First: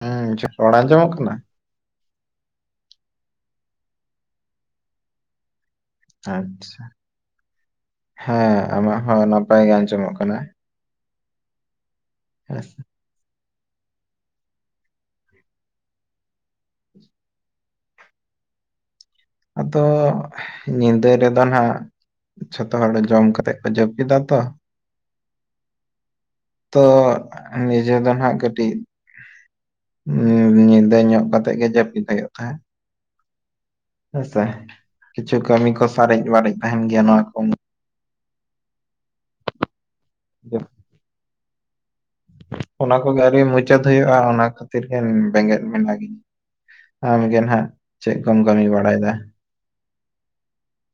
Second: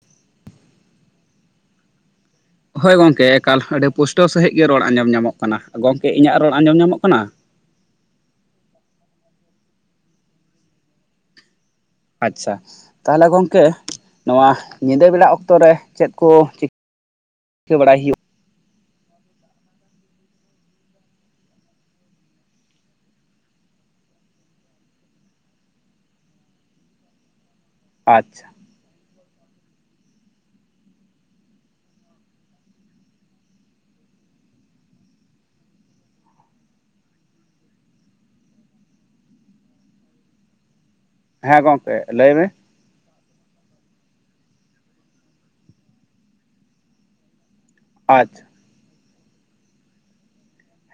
ᱦᱮᱸ ᱨᱚᱲ ᱟᱸᱡᱚᱢᱚᱜ ᱠᱟᱱᱟ? ᱦᱳᱭ ᱜᱚᱢᱠᱮ ᱮᱠᱟᱞ ᱟᱹᱰᱤ ᱯᱩᱥᱴᱟᱹᱣ ᱥᱟᱺᱦᱤᱡ ᱜᱮ ᱨᱚᱲ ᱟᱸᱡᱚᱢ ᱧᱟᱢᱚᱜ ᱠᱟᱱᱟ, ᱜᱚᱢᱠᱮ ᱤᱧᱟᱹᱜ ᱨᱚᱲ ᱟᱸᱡᱚᱢ ᱟᱪᱪᱷᱟ ᱧᱟᱢᱚᱜ ᱠᱟᱱᱟ? ᱦᱮᱸ ᱟᱢᱟᱜ ᱦᱚᱸ ᱱᱟᱯᱟᱭ ᱜᱮ ᱟᱸᱡᱚᱢᱚᱜ ᱠᱟᱱᱟ᱾ ᱟᱪᱪᱷᱟ, ᱦᱮᱸ ᱥᱮ᱾ ᱛᱟᱦᱚᱞᱮ ᱜᱚᱝᱠᱮ ᱱᱚᱣᱟ ᱧᱤᱫᱟᱹ ᱵᱮᱲᱟ ᱚᱠᱛᱚ ᱨᱮ ᱪᱮᱫ ᱠᱚ ᱪᱤ ᱠᱟᱹ ᱵᱟᱲᱟᱭ ᱦᱩᱭᱩᱜ? ᱟᱫᱚ ᱧᱤᱫᱟᱹ ᱨᱮᱫᱚᱱ ᱦᱟᱸᱜ ᱡᱷᱚᱛᱚ ᱦᱚᱲ ᱡᱚᱢ ᱠᱟᱛᱮᱜ ᱠᱚ ᱡᱟᱹᱯᱤᱫᱟ ᱛᱚ᱾ ᱛᱚ ᱱᱤᱡᱮ ᱫᱚᱱ ᱦᱟᱸᱜ ᱟᱪᱪᱷᱟ ᱠᱟᱹᱴᱤᱡ ᱧᱤᱫᱟᱹ ᱧᱚᱜ ᱠᱟᱛᱮᱜ ᱜᱮ ᱡᱟᱹᱯᱤᱫ ᱦᱩᱭᱩᱜ ᱠᱷᱟ᱾ ᱦᱳᱭᱥᱮ, ᱠᱤᱪᱷᱩ ᱠᱟᱹᱢᱤ ᱠᱚ ᱥᱟᱨᱮᱡ ᱵᱟᱨᱮᱡ ᱛᱟᱦᱮᱸᱱ ᱜᱮᱭᱟ ᱱᱚᱣᱟ ᱠᱚᱢ ᱡᱟᱹᱯ ᱦᱮᱸ ᱜᱚᱝᱠᱮ ᱞᱟᱹᱭ ᱢᱮ᱾ ᱚᱱᱟ ᱠᱚᱜᱮ ᱟᱹᱣᱨᱤ ᱢᱩᱪᱟᱹᱫ ᱦᱩᱭᱩᱜᱼᱟ ᱚᱱᱟ ᱠᱷᱟᱹᱛᱤᱨ ᱜᱮ ᱵᱮᱸᱜᱮᱫ ᱢᱮᱱᱟ ᱜᱤᱧ᱾ ᱟᱢᱜᱮᱱ ᱦᱟᱸᱜ ᱪᱮᱫ ᱠᱚᱢ ᱟᱪᱪᱷᱟ ᱠᱟᱹᱢᱤ ᱵᱟᱲᱟᱣ ᱫᱟ?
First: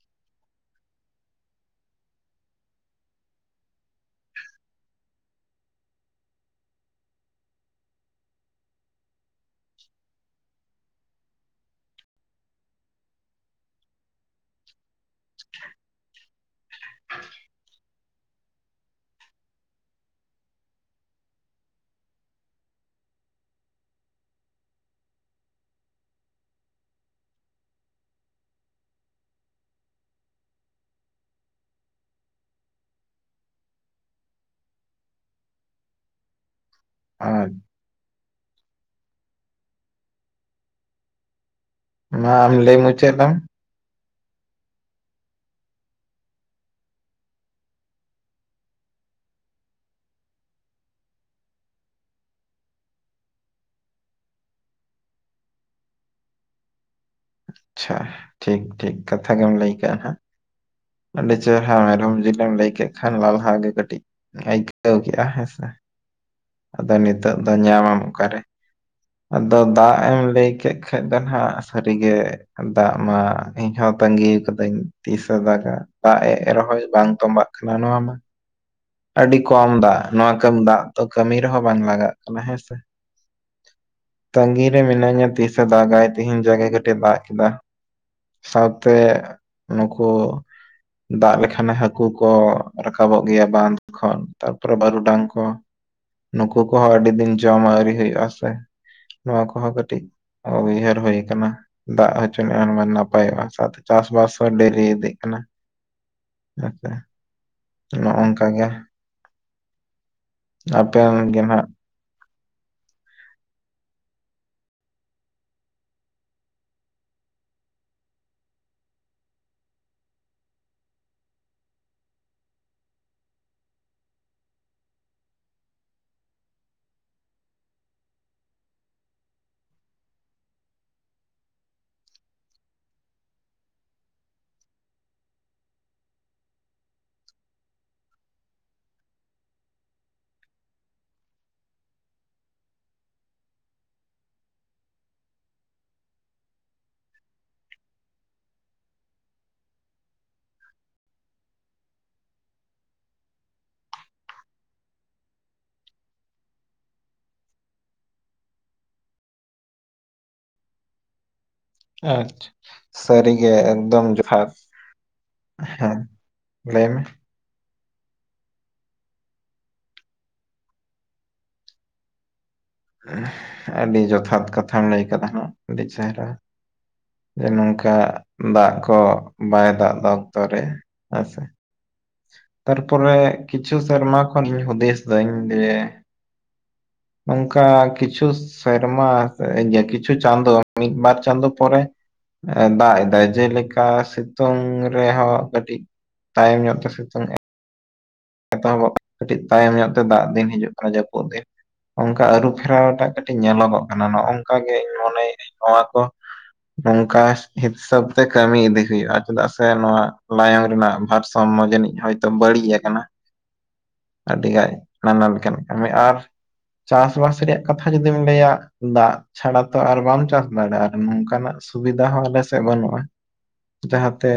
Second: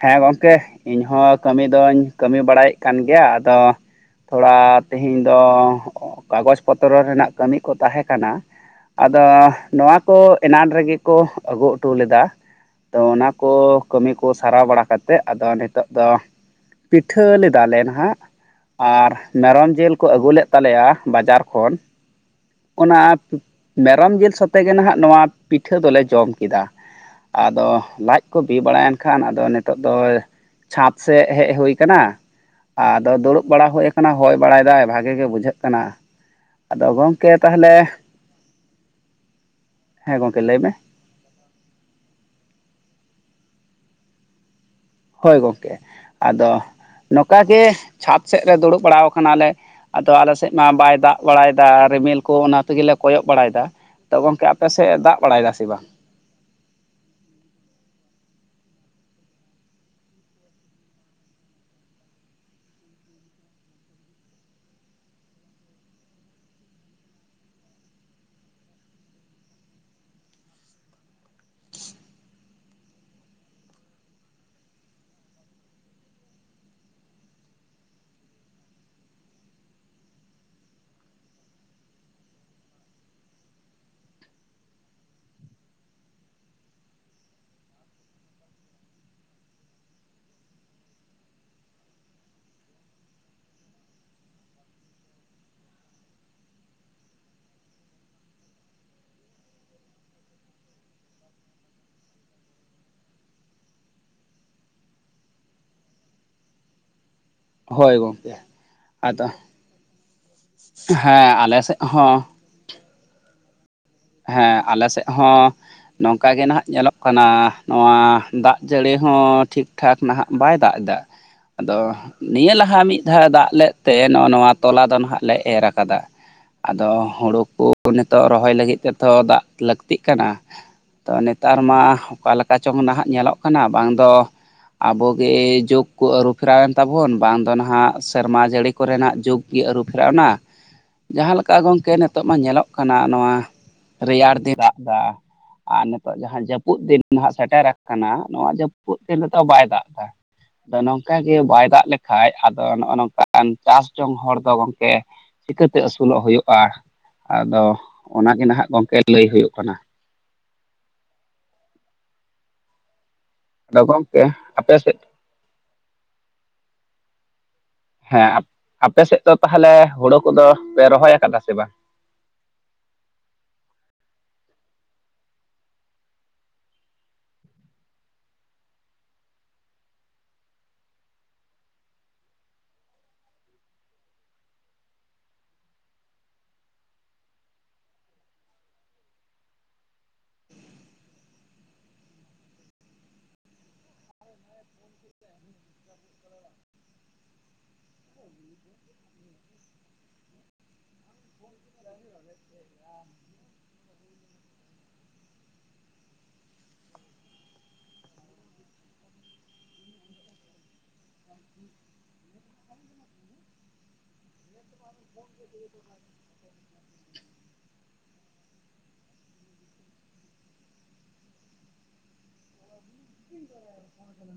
ᱦᱮᱸ ᱜᱚᱝᱠᱮ, ᱤᱧ ᱦᱚᱸ ᱠᱟᱹᱢᱤ ᱫᱚᱧ ᱠᱟᱹᱢᱤ ᱵᱟᱲᱟᱭᱮᱫ ᱠᱟᱱ ᱜᱮᱭᱟ ᱟᱫᱚ ᱛᱷᱚᱲᱟ ᱛᱤᱦᱤᱧ ᱫᱚ ᱠᱟᱜᱚᱡ ᱯᱚᱛᱨᱚ ᱨᱮᱱᱟᱜ ᱠᱟᱹᱢᱤ ᱠᱚ ᱛᱟᱦᱮᱸ ᱠᱟᱱᱟ᱾ ᱟᱫᱚ ᱱᱚᱣᱟ ᱠᱚ ᱮᱱᱟᱱ ᱨᱮᱜᱮ ᱠᱚ ᱟᱹᱜᱩᱜ ᱴᱩ ᱞᱮᱫᱟ᱾ ᱛᱚ ᱚᱱᱟ ᱠᱚ ᱠᱟᱹᱢᱤ ᱠᱚ ᱥᱟᱨᱟᱣ ᱵᱟᱲᱟ ᱠᱟᱛᱮᱫ ᱟᱫᱚ ᱱᱤᱛᱚᱜ ᱫᱚ ᱯᱤᱴᱷᱟᱹ ᱞᱮᱫᱟ ᱞᱮᱱ ᱦᱟᱸᱜ᱾ ᱟᱨ ᱢᱮᱨᱚᱢ ᱡᱤᱞ ᱠᱚ ᱟᱹᱜᱩ ᱞᱮᱫ ᱛᱟᱞᱮᱭᱟ ᱵᱟᱡᱟᱨ ᱠᱷᱚᱱ᱾ ᱚᱱᱟ, ᱢᱮᱨᱚᱢ ᱡᱤᱞ ᱥᱚᱛᱮ ᱜᱮ ᱱᱟᱦᱟᱜ ᱱᱚᱣᱟ ᱯᱤᱴᱷᱟᱹ ᱫᱚᱞᱮ ᱡᱚᱢ ᱠᱮᱫᱟ᱾ ᱟᱫᱚ ᱞᱟᱡ ᱠᱚ ᱵᱤ ᱵᱟᱲᱟᱭᱮᱱ ᱠᱷᱟᱱ ᱟᱫᱚ ᱱᱤᱛᱚᱜ ᱫᱚ ᱪᱷᱟᱸᱫ ᱥᱮᱫ ᱦᱮᱡ ᱦᱩᱭ ᱠᱟᱱᱟ᱾ ᱟᱫᱚ ᱫᱩᱲᱩᱵ ᱵᱟᱲᱟ ᱦᱩᱭ ᱠᱟᱱᱟ ᱦᱚᱭ ᱵᱟᱲᱟᱭ ᱫᱟᱭ ᱵᱷᱟᱜᱮ ᱜᱮ ᱵᱩᱡᱷᱟᱹᱜ ᱠᱟᱱᱟ ᱟᱫᱚ ᱠᱮ ᱟᱨ ᱛᱟᱦᱚᱞᱮ, ᱦᱮᱸ ᱜᱚᱝᱠᱮ ᱞᱟᱹᱭ ᱢᱮ᱾ ᱢᱟ ᱟᱢ ᱞᱟᱹᱭ ᱢᱩᱪᱟᱹᱫ ᱞᱮᱢ᱾ ᱦᱳᱭ ᱜᱚᱝᱠᱮ, ᱟᱫᱚ ᱱᱚᱠᱟ ᱜᱮ ᱪᱷᱟᱫ ᱥᱮᱫ ᱨᱮ ᱫᱩᱲᱩᱵ ᱵᱟᱲᱟᱣ ᱠᱟᱱᱟᱞᱮ᱾ ᱟᱫᱚ ᱟᱞᱮ ᱥᱮᱫ ᱢᱟ ᱵᱟᱭ ᱫᱟᱜ ᱵᱟᱲᱟᱭᱫᱟ ᱨᱤᱢᱤᱞ ᱠᱚ ᱚᱱᱟ ᱛᱤᱜᱤᱞᱮ ᱠᱚᱭᱚᱜ ᱵᱟᱲᱟᱭᱫᱟ᱾ ᱛᱚ ᱜᱚᱝᱠᱮ ᱟᱯᱮ ᱥᱮᱫ ᱮ ᱫᱟᱜ ᱵᱟᱲᱟᱭ ᱫᱟ ᱥᱮ ᱵᱟᱝ? ᱟᱪᱪᱷᱟ, ᱴᱷᱤᱠ ᱴᱷᱤᱠ ᱠᱟᱛᱷᱟ ᱜᱮᱢ ᱞᱟᱹᱭ ᱠᱟᱜ ᱟᱱ ᱦᱟᱸᱜ᱾ ᱟᱹᱰᱤ ᱪᱮᱨᱦᱟ ᱢᱮᱨᱚᱢ ᱡᱤᱞᱮᱢ ᱞᱟᱹᱭ ᱠᱮᱫ ᱠᱷᱟᱱ ᱞᱟᱞᱦᱟ ᱜᱮ ᱠᱟᱹᱴᱤᱡ ᱟᱹᱭᱠᱟᱹᱣ ᱠᱮᱫᱼᱟ ᱦᱮᱸᱥᱮ᱾ ᱟᱫᱚ ᱱᱤᱛᱳᱜ ᱫᱚ ᱧᱟᱢᱟᱢ ᱚᱠᱟᱨᱮ ᱟᱫᱚ ᱫᱟᱜ ᱮᱢ ᱞᱟᱹᱭ ᱠᱮᱫ ᱠᱷᱟ ᱫᱚ ᱦᱱᱟᱜ ᱥᱟᱹᱨᱤᱜᱮ ᱫᱟᱜ ᱢᱟ ᱤᱧ ᱦᱚᱸ ᱛᱟᱸᱜᱤ ᱟᱠᱟᱫᱟᱹᱧ ᱛᱤᱥᱟ ᱫᱟᱜᱟ ᱫᱟᱜ ᱮᱜ ᱨᱚᱦᱚᱭ ᱵᱟᱝ ᱛᱚᱢᱵᱟᱜ ᱠᱟᱱᱟ ᱱᱚᱣᱟ ᱢᱟ ᱟᱹᱰᱤ ᱠᱚᱢ ᱫᱟᱜ ᱱᱚᱣᱟ ᱠᱟᱹᱢ ᱫᱟᱜ ᱫᱚ ᱠᱟᱹᱢᱤ ᱨᱮᱦᱚᱸ ᱵᱟᱝ ᱞᱟᱜᱟᱜ ᱠᱟᱱᱟ ᱦᱮᱸ ᱥᱮ ᱛᱟᱸᱜᱤ ᱨᱮ ᱢᱤᱱᱟᱹᱧᱟ ᱛᱤᱥᱮ ᱫᱟᱜᱟᱭ ᱛᱤᱦᱤᱧ ᱡᱟᱜᱟ ᱠᱟᱹᱴᱤᱡ ᱫᱟᱜ ᱠᱮᱫᱟ ᱥᱟᱶᱛᱮ ᱱᱩᱠᱩ ᱫᱟᱜ ᱞᱮᱠᱷᱟᱱᱮ ᱦᱟᱹᱠᱩ ᱠᱚ ᱨᱟᱠᱟᱵᱚᱜ ᱜᱮᱭᱟ ᱵᱟᱸᱫᱷ ᱠᱷᱚᱱ ᱛᱟᱨᱯᱚᱨᱮ ᱵᱟᱹᱨᱩᱰᱟᱝ ᱠᱚ ᱱᱩᱠᱩ ᱠᱚᱦᱚᱸ ᱟᱹᱰᱤ ᱫᱤᱱ ᱡᱚᱢ ᱟᱣᱨᱤ ᱦᱩᱭᱩᱜ ᱟ ᱥᱮ ᱱᱚᱣᱟ ᱠᱚᱦᱚᱸ ᱠᱟᱴᱤᱡ ᱚ ᱩᱭᱦᱟᱨ ᱦᱳᱭ ᱠᱟᱱᱟ ᱫᱟᱜ ᱦᱚᱪᱚ ᱱᱤᱜᱟᱱ ᱱᱟᱯᱟᱭᱚᱜᱼᱟ ᱥᱟᱶᱛᱮ ᱪᱟᱥᱵᱟᱥ ᱦᱚᱸ ᱰᱮᱨᱤ ᱤᱫᱤᱜ ᱠᱟᱱᱟ [unintelligible] ᱦᱳᱭ ᱜᱚᱝᱠᱮ ᱱᱚᱜᱼᱚᱝᱠᱟ ᱜᱮ ᱟᱫᱚ ᱟᱯᱮ ᱦᱮᱸ ᱜᱮ ᱟᱞᱮ ᱱᱟᱜ ᱥᱮᱫ ᱦᱚᱸ ᱦᱮᱸ ᱟᱞᱮ ᱥᱮᱫ ᱦᱚᱸ ᱱᱚᱝᱠᱟ ᱜᱮ ᱱᱟᱦᱟᱜ ᱧᱮᱞᱚᱜ ᱠᱟᱱᱟ ᱱᱚᱣᱟ ᱫᱟᱜ ᱡᱟᱹᱲᱤ ᱦᱚᱸ ᱴᱷᱤᱠ ᱴᱷᱤᱠ ᱴᱷᱟᱠ ᱱᱟᱦᱟᱜ ᱵᱟᱭ ᱫᱟᱜ ᱮᱫᱟ ᱟᱫᱚ ᱱᱤᱭᱟᱹ ᱞᱟᱦᱟ ᱢᱤᱫ ᱫᱷᱟᱣ ᱫᱟᱜ ᱞᱮᱫ ᱛᱮ ᱱᱚᱜᱚ ᱱᱚᱣᱟ ᱛᱚᱞᱟ ᱫᱚ ᱱᱟᱜ ᱞᱮ ᱮᱨ ᱠᱟᱫᱟ ᱟᱫᱚ ᱦᱩᱲᱩ ᱠᱚ ᱱᱤᱛᱚᱜ ᱨᱚᱦᱚᱭ ᱞᱟᱹᱜᱤᱫ ᱛᱮᱫᱚ ᱫᱟᱜ ᱞᱟᱠᱛᱤᱜ ᱠᱟᱱᱟ ᱛᱚ ᱱᱮᱛᱟᱨ ᱢᱟ ᱚᱠᱟ ᱞᱮᱠᱟ ᱪᱚᱝ ᱱᱟᱦᱟᱜ ᱧᱮᱞᱚᱜ ᱠᱟᱱᱟ ᱵᱟᱝ ᱫᱚ ᱟᱵᱚᱜᱮ ᱡᱩᱜᱽ ᱠᱚ ᱟᱹᱨᱩ ᱯᱷᱮᱨᱟᱣᱮᱱ ᱛᱟᱵᱚᱱ ᱵᱟᱝ ᱫᱚ ᱱᱟᱦᱟᱜ ᱥᱮᱨᱢᱟ ᱡᱟᱹᱲᱤ ᱠᱚᱨᱮᱱᱟᱜ ᱡᱩᱜᱽ ᱜᱮ ᱟᱹᱨᱩ ᱯᱷᱮᱨᱟᱣᱱᱟ, ᱡᱟᱦᱟᱸ ᱞᱮᱠᱟ ᱜᱚᱝᱠᱮ ᱱᱤᱛᱚᱜ ᱢᱟ ᱧᱮᱞᱚᱜ ᱠᱟᱱᱟ ᱱᱚᱣᱟ ᱨᱮᱭᱟᱲ ᱫᱤᱱ ᱨᱟᱜ ᱫᱟ ᱟᱨ ᱱᱤᱛᱚᱜ ᱡᱟᱦᱟᱸ ᱡᱟᱹᱯᱩᱫ ᱫᱤᱱ ᱱᱟᱦᱟᱜ ᱥᱮᱴᱮᱨ ᱟᱠᱟᱱᱟ ᱱᱚᱣᱟ ᱡᱟᱹᱯᱩᱫ ᱫᱤᱱ ᱨᱮᱫᱚ ᱵᱟᱭ ᱫᱟᱜ ᱮᱫᱟ ᱟᱫᱚ ᱱᱚᱝᱠᱟ ᱜᱮ ᱵᱟᱭ ᱫᱟᱜ ᱞᱮᱠᱟᱡ ᱟᱫᱚ ᱱᱚᱜᱼᱚ ᱱᱚᱝᱠᱟᱱ ᱪᱟᱥ ᱡᱚᱝ ᱦᱚᱲ ᱫᱚ ᱜᱚᱝᱠᱮ ᱪᱤᱠᱟᱹᱛᱮ ᱟᱹᱥᱩᱞᱚᱜ ᱦᱳᱭᱳᱜᱼᱟ ᱟᱫᱚ ᱚᱱᱟᱜᱮ ᱱᱟᱦᱟᱜ ᱜᱚᱝᱠᱮ ᱞᱟᱹᱭ ᱦᱳᱭᱳᱜ ᱠᱟᱱᱟ ᱟᱪᱪᱷᱟ, ᱥᱟᱹᱨᱤᱜᱮ ᱟᱫᱚ ᱮᱠᱫᱚᱢ ᱜᱚᱝᱠᱮ ᱡᱚᱛᱷᱟᱛ ᱟᱯᱮ ᱥᱮᱫ ᱦᱮᱸ ᱞᱟᱹᱭ ᱢᱮ ᱦᱮᱸ ᱟᱯᱮ ᱥᱮᱫ ᱫᱚ ᱛᱟᱦᱚᱞᱮ ᱦᱳᱲᱳ ᱠᱚᱫᱚ ᱯᱮ ᱨᱚᱦᱚᱭ ᱟᱠᱟᱫᱟ ᱥᱮ ᱵᱟᱝ ᱟᱹᱰᱤ ᱡᱚᱛᱷᱟᱛ ᱠᱟᱛᱷᱟᱢ ᱞᱟᱹᱭ ᱟᱠᱟᱫᱟ ᱦᱟᱸᱜ ᱟᱹᱰᱤ ᱪᱮᱦᱨᱟ ᱡᱮ ᱱᱚᱝᱠᱟ ᱫᱟᱜ ᱠᱚ ᱵᱟᱭ ᱫᱟᱜ ᱫᱟ ᱚᱠᱛᱚ ᱨᱮ ᱦᱮᱸᱥᱮ ᱛᱟᱨᱯᱚᱨᱮ ᱠᱤᱪᱷᱩ ᱥᱮᱨᱢᱟ ᱠᱷᱚᱱ ᱤᱧ ᱦᱩᱫᱤᱥ ᱫᱟᱹᱧ ᱡᱮ ᱱᱚᱝᱠᱟ ᱠᱤᱪᱷᱩ ᱥᱮᱨᱢᱟ ᱠᱤᱪᱷᱩ ᱪᱟᱸᱫᱳ ᱢᱤᱫ ᱵᱟᱨ ᱪᱟᱸᱫᱳ ᱯᱚᱨᱮ ᱫᱟᱜ ᱮᱫᱟᱭ ᱡᱮᱞᱮᱠᱟ ᱥᱤᱛᱩᱝ ᱨᱮᱦᱚᱸ ᱠᱟᱹᱴᱤᱡ ᱛᱟᱭᱚᱢ ᱧᱚᱜ ᱛᱮ ᱥᱤᱛᱩᱝ ᱮᱜ ᱮᱛᱚᱦᱚᱵ ᱠᱟᱹᱴᱤᱡ ᱛᱟᱭᱚᱢ ᱧᱚᱜ ᱛᱮ ᱫᱟᱜ ᱫᱤᱱ ᱦᱤᱡᱩᱜ ᱠᱟᱱᱟ ᱡᱟᱹᱯᱩᱫ ᱫᱤᱱ ᱚᱱᱠᱟ ᱟᱹᱨᱩ ᱯᱷᱮᱨᱟᱣ ᱴᱟᱜ ᱠᱟ ᱴᱤᱡ ᱧᱮᱞᱚᱜᱚᱜ ᱠᱟᱱᱟ ᱱᱚᱜᱼᱚ ᱱᱚᱝᱠᱟ ᱜᱮ ᱤᱧ ᱢᱚᱱᱮᱭᱮᱫᱤᱧ ᱱᱚᱣᱟ ᱠᱚ ᱱᱚᱝᱠᱟ ᱦᱤᱥᱟᱹᱵ ᱛᱮ ᱠᱟᱹᱢᱤ ᱤᱫᱤ ᱦᱩᱭᱩᱜᱼᱟ ᱪᱮᱫᱟᱜ ᱥᱮ ᱱᱚᱣᱟ ᱞᱟᱭᱚᱝ ᱨᱮᱱᱟᱜ ᱵᱷᱟᱨ ᱥᱟᱢᱢᱚ ᱡᱟᱹᱱᱤᱡ ᱦᱳᱭᱛᱳ ᱵᱟᱹᱲᱤᱡ ᱟᱠᱟᱱᱟ ᱟᱹᱰᱤᱜᱟᱡ ᱱᱟᱱᱟ ᱞᱮᱠᱟᱱ ᱠᱟᱹᱢᱤ ᱟᱨ ᱪᱟᱥᱵᱟᱥ ᱨᱮᱭᱟᱜ ᱠᱟᱛᱷᱟ ᱡᱩᱫᱤᱢ ᱞᱟᱹᱭᱟ ᱫᱟᱜ ᱪᱷᱟᱲᱟ ᱛᱚ ᱟᱨ ᱵᱟᱢ ᱪᱟᱥ ᱫᱟᱲᱮᱭᱟᱜᱼᱟ ᱟᱨ ᱱᱚᱝᱠᱟᱱᱟᱜ ᱥᱩᱵᱤᱫᱟ ᱦᱚᱸ ᱟᱞᱮᱥᱮᱫ ᱵᱟᱹᱱᱩᱜᱼᱟ ᱡᱟᱦᱟᱸ ᱛᱮ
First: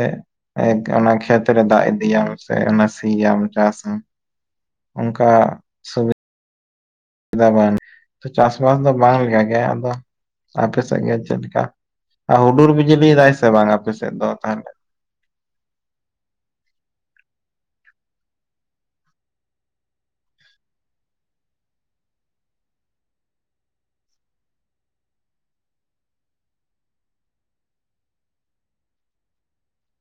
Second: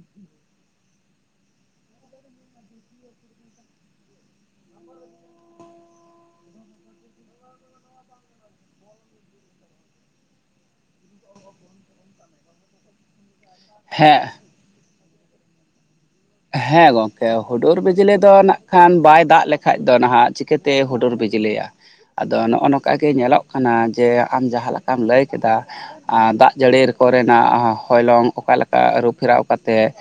ᱚᱱᱟ ᱠᱷᱮᱛᱨᱮ ᱫᱟᱜ ᱤᱫᱤᱭᱟᱢ ᱥᱮ ᱥᱤᱭᱟᱢ ᱪᱟᱥ ᱚᱱᱠᱟ ᱥᱩᱵᱤ ᱫᱟ ᱵᱟᱝ, ᱪᱟᱥᱵᱟᱥ ᱫᱚ ᱵᱟᱝ ᱞᱮᱠᱟ ᱜᱮ, ᱟᱫᱚ ᱟᱯᱮ ᱥᱮᱫᱜᱮ ᱪᱮᱫ ᱞᱮᱠᱟ ᱟᱨ ᱦᱩᱰᱩᱨ ᱵᱤᱡᱽᱞᱤ ᱫᱟᱭ ᱥᱮ ᱵᱟᱝ ᱟᱯᱮ ᱥᱮᱫ ᱦᱮᱸ ᱫᱚ ᱛᱟᱦᱚᱞᱮ ᱦᱮᱸ ᱜᱚᱝᱠᱮ ᱦᱩᱰᱩᱨ ᱵᱤᱡᱽᱞᱤ ᱫᱚ ᱱᱟᱜ ᱠᱷᱟᱱ ᱵᱟᱭ ᱫᱟᱜ ᱞᱮᱠᱷᱟᱡ ᱫᱚ ᱱᱟᱦᱟᱜ ᱪᱤᱠᱟᱹᱛᱮ ᱦᱩᱰᱩᱨ ᱵᱤᱡᱽᱞᱤᱭᱟ ᱟᱫᱚ ᱱᱚᱜᱼᱚ ᱱᱚᱝᱠᱟ ᱜᱮ ᱧᱮᱞᱚᱜ ᱠᱟᱱᱟ ᱡᱮ ᱟᱢ ᱡᱟᱦᱟᱸ ᱞᱮᱠᱟᱢ ᱞᱟᱹᱭ ᱠᱮᱫᱟ ᱫᱟᱜ ᱡᱟᱹᱲᱤ ᱠᱚᱨᱮᱱᱟᱜ ᱦᱚᱭᱞᱚᱝ ᱚᱠᱟ ᱞᱮᱠᱟ ᱟᱹᱨᱩᱯᱷᱮᱨᱟᱣ ᱠᱟᱛᱮᱫ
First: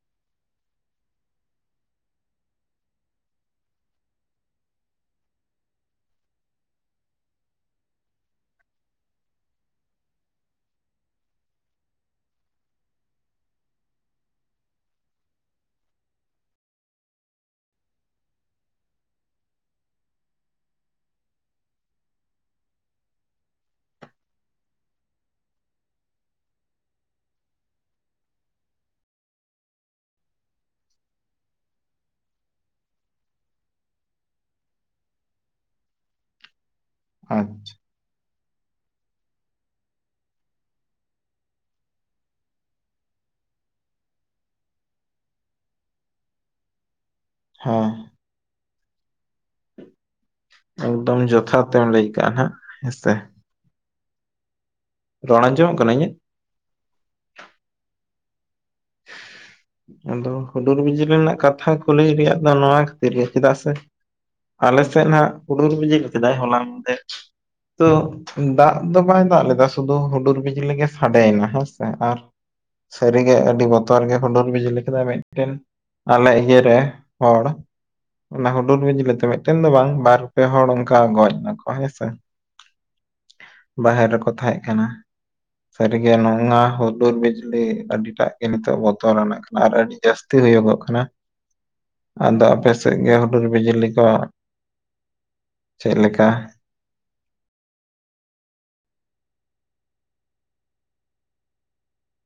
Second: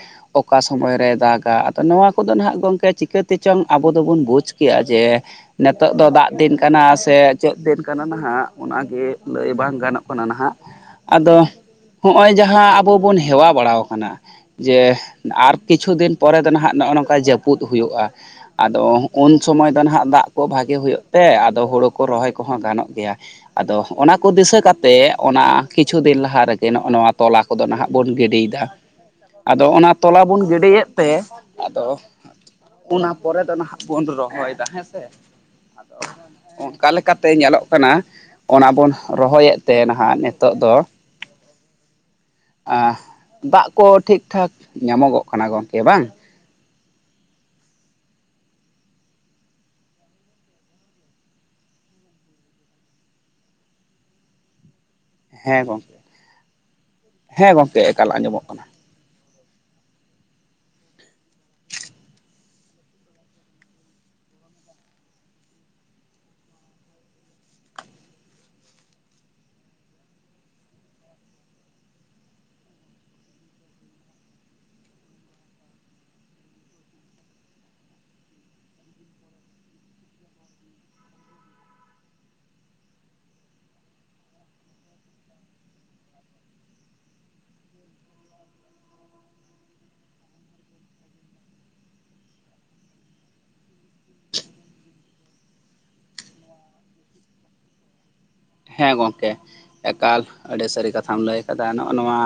ᱚᱠᱟ ᱥᱚᱢᱚᱭ ᱨᱮ ᱫᱟᱜᱟ ᱟᱫᱚ ᱱᱚᱣᱟ ᱠᱚᱫᱚ ᱱᱟᱦᱟᱜ ᱜᱚᱝᱠᱮ ᱪᱤᱠᱟᱹᱛᱮ ᱪᱚᱝ ᱟᱵᱚ ᱫᱚᱵᱚᱱ ᱵᱩᱡᱽ ᱠᱮᱜ-ᱟ ᱡᱮ ᱱᱤᱛᱚᱜ ᱫᱚ ᱫᱟᱜ ᱫᱤᱱ ᱠᱟᱱᱟ ᱥᱮ ᱪᱮᱫ ᱫᱤᱱ ᱠᱟᱱᱟ ᱱᱟᱦᱟᱜ ᱚᱱᱟᱜᱮ ᱞᱟᱹᱭ ᱵᱟᱝ ᱜᱟᱱᱚᱜ ᱠᱟᱱᱟ ᱱᱟᱦᱟᱜ ᱾ ᱟᱫᱚ ᱦᱚᱸᱜ-ᱚᱭ ᱡᱟᱦᱟᱸ ᱟᱵᱚ ᱵᱚᱱ ᱦᱮᱣᱟ ᱵᱟᱲᱟ ᱠᱟᱱᱟ ᱡᱮ ᱟᱨ ᱠᱤᱪᱷᱩ ᱫᱤᱱ ᱯᱚᱨᱮ ᱫᱚ ᱱᱟᱦᱟᱜ ᱱᱚᱜᱼᱚ ᱱᱚᱝᱠᱟ ᱡᱟᱹᱯᱩᱫ ᱦᱩᱭᱩᱜᱼᱟ᱾ ᱟᱫᱚ ᱩᱱ ᱥᱚᱢᱚᱭ ᱫᱚ ᱱᱟᱦᱟᱜ ᱫᱟᱜ ᱠᱚ ᱵᱷᱟᱜᱮ ᱦᱩᱭᱩᱜ ᱛᱮ ᱟᱫᱚ ᱦᱩᱲᱩ ᱠᱚ ᱨᱚᱦᱚᱭ ᱠᱚᱦᱚᱸ ᱜᱟᱱᱚᱜ ᱜᱮᱭᱟ᱾ ᱟᱫᱚ ᱚᱱᱟ ᱠᱚ ᱫᱤᱥᱟᱹ ᱠᱟᱛᱮ ᱚᱱᱟ ᱠᱤᱪᱷᱩ ᱫᱤᱱ ᱞᱟᱦᱟ ᱨᱮᱜᱮ ᱱᱚᱜᱼᱚ ᱱᱚᱣᱟ ᱛᱚᱞᱟ ᱠᱚᱫᱚ ᱱᱟᱦᱟᱜ ᱵᱚᱱ ᱜᱤᱰᱤᱭᱮᱫᱟ, ᱟᱫᱚ ᱚᱱᱟ ᱛᱚᱞᱟ ᱵᱚᱱ ᱜᱤᱰᱤᱭᱮᱫ ᱛᱮ ᱟᱫᱚ ᱚᱱᱟ ᱯᱚᱨᱮ ᱫᱚ ᱱᱟᱦᱟᱜ ᱵᱚᱱ ᱨᱚᱦᱚᱭᱫᱟ ᱦᱮᱸᱥᱮ ᱾ ᱚᱱᱠᱟ ᱞᱮᱠᱟᱛᱮ ᱟᱪᱪᱷᱟ ᱧᱮᱞᱚᱜ ᱠᱟᱱᱟ ᱾ ᱚᱱᱟ ᱵᱚᱱ ᱨᱚᱦᱚᱭᱮᱫ ᱛᱮ ᱱᱟᱦᱟᱜ ᱱᱤᱛᱚᱜ ᱫᱚ ᱫᱟᱜ ᱠᱚ ᱴᱷᱤᱠᱼᱴᱷᱟᱠ ᱧᱟᱢᱚᱜᱚᱜ ᱠᱟᱱᱟ ᱜᱚᱝᱠᱮ ᱵᱟᱝ ᱦᱚᱭ ᱮᱠᱫᱚᱢ ᱡᱚᱛᱷᱟᱛ ᱛᱮᱢ ᱞᱟᱹᱭ ᱠᱟ ᱱᱟᱦᱟᱜ ᱦᱮᱸᱥᱮ ᱨᱚᱲ ᱦᱮᱸ ᱟᱸᱡᱚᱢᱚᱜ ᱜᱚᱢᱠᱮ ᱠᱟᱱᱟ ᱤᱧᱟᱹᱜ ᱦᱮᱸ ᱜᱚᱝᱠᱮ ᱮᱠᱟᱞ ᱟᱸᱡᱚᱢᱚᱜ ᱠᱟᱱᱟ᱾ [inaudible] ᱟᱫᱚ ᱦᱩᱰᱩᱨ ᱵᱤᱡᱽᱞᱤ ᱨᱮᱱᱟᱜ ᱠᱟᱛᱷᱟ ᱠᱩᱞᱤ ᱨᱮᱭᱟᱜ ᱫᱚ ᱱᱚᱣᱟ ᱠᱷᱟᱹᱛᱤᱨ ᱜᱮ ᱪᱮᱫᱟᱜ ᱥᱮ, ᱟᱞᱮᱥᱮᱫ ᱦᱟᱸᱜ ᱦᱩᱰᱩᱨ ᱵᱤᱡᱽᱞᱤ ᱠᱮᱫᱟᱭ ᱦᱚᱞᱟ ᱢᱟᱫᱷᱮᱨ ᱛᱚ ᱫᱟᱜ ᱫᱚ ᱵᱟᱭ ᱫᱟᱜ ᱞᱮᱫᱟ ᱥᱩᱫᱷᱩ ᱦᱩᱰᱩᱨ ᱵᱤᱡᱽᱞᱤ ᱜᱮ ᱥᱟᱰᱮᱭᱮᱱᱟ ᱦᱮᱸᱥᱮ ᱟᱨ ᱥᱟᱹᱨᱤ ᱜᱮ [unintelligible] ᱟᱹᱰᱤ ᱵᱚᱛᱚᱨ ᱜᱮ ᱠᱷᱩᱰᱩᱨ ᱵᱤᱡᱽᱞᱤ ᱠᱮᱫᱟ ᱢᱤᱫᱴᱮᱱ ᱟᱞᱮ ᱤᱭᱟᱹ ᱨᱮ ᱦᱚᱲ ᱚᱱᱟ ᱦᱩᱰᱩᱨ ᱵᱤᱡᱽᱞᱤ ᱛᱮ ᱢᱤᱫᱴᱮᱱ ᱫᱚ ᱵᱟᱝ ᱵᱟᱨ ᱯᱮ ᱦᱚᱲ ᱚᱱᱠᱟ ᱜᱚᱡ ᱱᱟᱠᱚ ᱦᱮᱸᱥᱮ᱾ ᱵᱟᱦᱮᱨ ᱨᱮᱠᱚ ᱛᱟᱦᱮᱸᱜ ᱠᱟᱱᱟ᱾ ᱥᱟᱹᱨ ᱜᱮ ᱩᱱᱟ ᱦᱩᱫᱩᱨ ᱵᱤᱡᱽᱞᱤ ᱟᱰᱤ ᱴᱟᱜ ᱱᱤᱛᱚᱜ ᱵᱚᱛᱚᱨ ᱟᱱᱟᱜ ᱠᱟᱱᱟ ᱟᱨ ᱟᱹᱰᱤ ᱡᱟᱹᱥᱛᱤ ᱦᱩᱭᱩᱜᱚᱜ ᱠᱟᱱᱟ᱾ ᱟᱫᱚ ᱟᱯᱮ ᱥᱮᱫ ᱜᱮ ᱦᱩᱰᱩᱨ ᱵᱤᱡᱽᱞᱤ ᱠᱚ ᱪᱮᱫᱞᱮᱠᱟ᱾ ᱦᱮᱸ ᱜᱚᱢᱠᱮ ᱮᱠᱟᱞ ᱟᱹᱰᱤ ᱥᱟᱹᱨᱤ ᱠᱟᱛᱷᱟᱢ ᱞᱟᱹᱭ ᱟᱠᱟᱫᱟ ᱱᱚᱜ ᱱᱚᱣᱟ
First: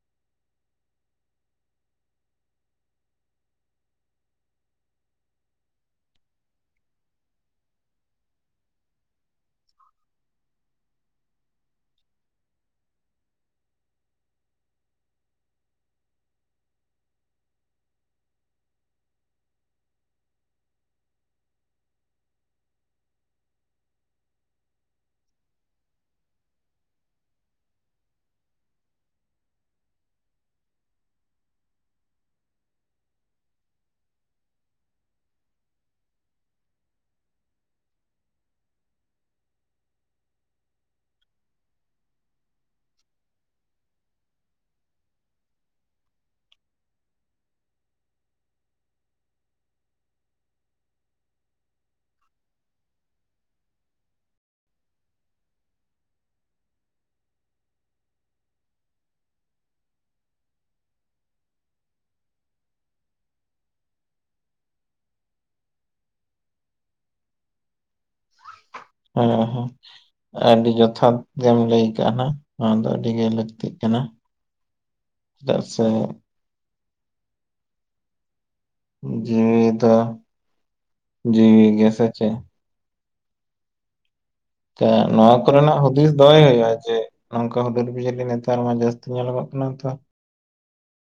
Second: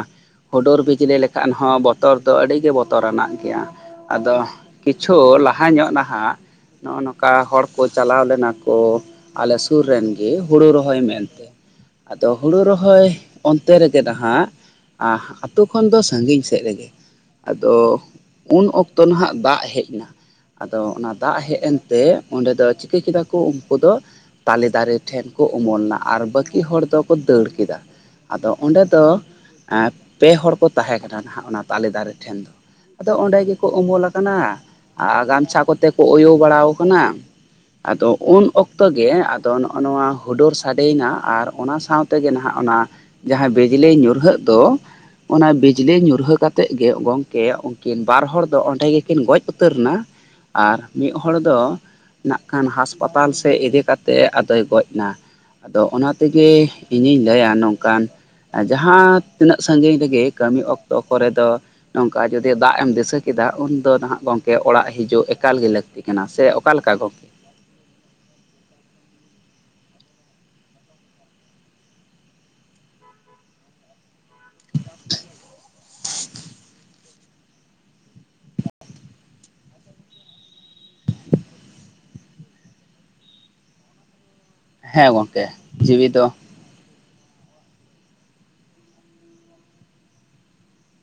ᱦᱩᱰᱩᱨ ᱵᱤᱡᱽᱞᱤ ᱞᱮᱠᱷᱟᱱ ᱦᱚᱸ ᱵᱚᱛᱚᱨ ᱫᱚ ᱟᱹᱰᱤ ᱜᱮ ᱵᱚᱛᱚᱨᱟᱱᱟᱜ ᱜᱮᱭᱟ ᱾ ᱟᱫᱚ ᱠᱤᱪᱷᱩ ᱞᱟᱦᱟ ᱧᱚᱜ ᱱᱟᱦᱟᱜ ᱾ ᱱᱚᱜᱼᱚ ᱱᱚᱠᱟ ᱦᱚᱲ ᱠᱚ ᱪᱟᱞᱟᱣ ᱞᱮᱱᱟ ᱠᱚ ᱟᱞᱮ ᱥᱩᱨ ᱨᱮᱱ ᱜᱮ ᱦᱩᱲᱩ ᱨᱚᱦᱚᱭ ᱢᱮ [inaudible] ᱟᱫᱚ ᱦᱩᱲᱩ ᱨᱚᱦᱚᱭ ᱚᱱᱛᱮ ᱨᱮᱜᱮ ᱱᱟᱦᱟᱜ ᱟᱛᱳ ᱠᱷᱚᱱ ᱫᱚ ᱥᱟᱹᱜᱤᱧ ᱥᱮᱫ ᱨᱮᱜᱮ ᱾ ᱟᱫᱚ ᱩᱱ ᱚᱠᱛᱚ ᱱᱟᱦᱟᱜ ᱫᱟᱜ ᱦᱮᱡ ᱱᱟ, ᱟᱫᱚ ᱚᱱᱟ ᱫᱟᱜ ᱦᱮᱡ ᱮᱱᱛᱮ ᱚᱸᱰᱮ ᱫᱚ ᱪᱤᱠᱟᱹ ᱠᱮᱫᱟ ᱠᱚ ᱩᱱᱠᱩ ᱫᱚ, ᱛᱟᱞᱮ ᱫᱟᱨᱮ ᱴᱷᱮᱱ ᱠᱚ ᱩᱢᱩᱞᱱᱟ ᱟᱨ ᱵᱟᱹᱠᱤ ᱦᱚᱲ ᱫᱚᱠᱚ ᱫᱟᱹᱲ ᱠᱮᱫᱟ ᱾ ᱟᱫᱚ ᱚᱸᱰᱮ ᱫᱚ [inaudible] ᱯᱮ ᱦᱚᱲ ᱠᱚ ᱛᱟᱦᱮᱸ ᱠᱟᱱᱟ ᱱᱟᱦᱟᱜ ᱚᱱᱟ ᱛᱟᱞᱮ ᱫᱟᱨᱮ ᱴᱷᱮᱱ ᱫᱚ ᱾ ᱟᱫᱚ ᱚᱸᱰᱮ ᱜᱮᱠᱚ ᱩᱢᱩᱞ ᱟᱠᱟᱱᱟ ᱟᱨ ᱜᱟᱢᱪᱷᱟ ᱠᱚᱛᱮ ᱠᱚ ᱚᱭᱳ ᱵᱟᱲᱟ ᱟᱠᱟᱱᱟ, ᱟᱫᱚ ᱩᱱ ᱚᱠᱛᱚ ᱜᱮ ᱟᱫᱚ ᱱᱚᱜᱼᱱᱚᱣᱟ ᱦᱩᱰᱩᱨ ᱥᱟᱰᱮᱭᱱᱟ ᱟᱨ ᱚᱱᱟ ᱥᱟᱶᱛᱮᱜᱮ ᱱᱟᱦᱟᱜ ᱚᱱᱟ ᱡᱟᱦᱟᱸ ᱵᱤᱡᱽᱞᱤ ᱧᱩᱨᱦᱟᱹᱜ ᱫᱚ, ᱚᱱᱟ ᱵᱤᱡᱽᱞᱤ ᱧᱩᱨᱦᱟᱹ ᱠᱟᱛᱮᱜ ᱜᱮ ᱜᱚᱢᱠᱮ ᱩᱱᱠᱤᱱ ᱵᱟᱨ ᱦᱚᱲ ᱫᱚ ᱚᱸᱰᱮ ᱜᱮᱠᱤᱱ ᱜᱚᱡ ᱩᱛᱟᱹᱨ ᱟᱨ ᱢᱤᱫ ᱦᱚᱲ ᱫᱚ ᱱᱟᱜ ᱠᱷᱟᱱ ᱦᱟᱥᱯᱟᱛᱟᱞ ᱥᱮᱫ ᱤᱫᱤ ᱠᱟᱛᱮᱜ ᱟᱫᱚᱭ ᱜᱚᱡ ᱱᱟ᱾ ᱟᱫᱚ ᱚᱱᱟ ᱛᱮᱜᱮ ᱤᱧᱤᱧ ᱞᱟᱹᱭᱟ ᱱᱚᱝᱠᱟᱱ, ᱡᱟᱦᱟᱸ ᱛᱤᱱᱟᱹᱜ ᱥᱟᱺᱜᱤᱧ ᱨᱮᱜᱮ ᱠᱟᱹᱢᱤ ᱚᱠᱛᱚ ᱠᱚᱨᱮ ᱫᱚ, ᱱᱚᱝᱠᱟ ᱡᱩᱫᱤ ᱫᱟᱜ ᱮᱢ ᱫᱤᱥᱟᱹ ᱠᱮᱫᱟ ᱩᱱᱫᱚ ᱱᱟᱦᱟᱜ ᱜᱚᱝᱠᱮ ᱚᱲᱟᱜ ᱦᱤᱡᱩᱜ ᱮᱠᱟᱞ ᱜᱮ ᱞᱟᱹᱠ ᱛᱤ ᱠᱟᱱᱟ ᱥᱮ ᱚᱠᱟ ᱞᱮᱠᱟ ᱜᱚᱝᱠᱮ ᱾ ᱦᱮᱸ ᱦᱮᱸ ᱟᱹᱰᱤ ᱡᱚᱛᱷᱟᱛ ᱜᱮᱢ ᱞᱟᱹᱭ ᱠᱟᱜ ᱱᱟᱝ ᱱᱚᱣᱟ ᱫᱚ ᱟᱹᱰᱤ ᱜᱮ ᱞᱟᱹᱠᱛᱤᱜ ᱠᱟᱱᱟ ᱾ ᱪᱮᱫᱟᱜ ᱥᱮ ᱡᱤᱣᱤ ᱫᱚ ᱡᱤᱣᱤ ᱜᱮ ᱥᱮ ᱪᱮᱫ? ᱦᱮᱸ ᱱᱚᱣᱟ ᱜᱚᱝᱠᱮ ᱠᱚᱨᱮᱱᱟᱜ ᱡᱤᱣᱤ ᱦᱩᱫᱤᱥ ᱫᱚ ᱫᱚᱦᱚᱭ ᱦᱩᱭᱩᱜᱼᱟ ᱡᱮ ᱱᱚᱝᱠᱟ ᱦᱩᱫᱩᱨ ᱵᱤᱡᱽᱞᱤ ᱱᱮᱛᱟᱨ ᱢᱟ ᱡᱟᱹᱥᱛᱤ ᱧᱮᱞᱚᱜ ᱠᱟᱱᱟ ᱛᱚ᱾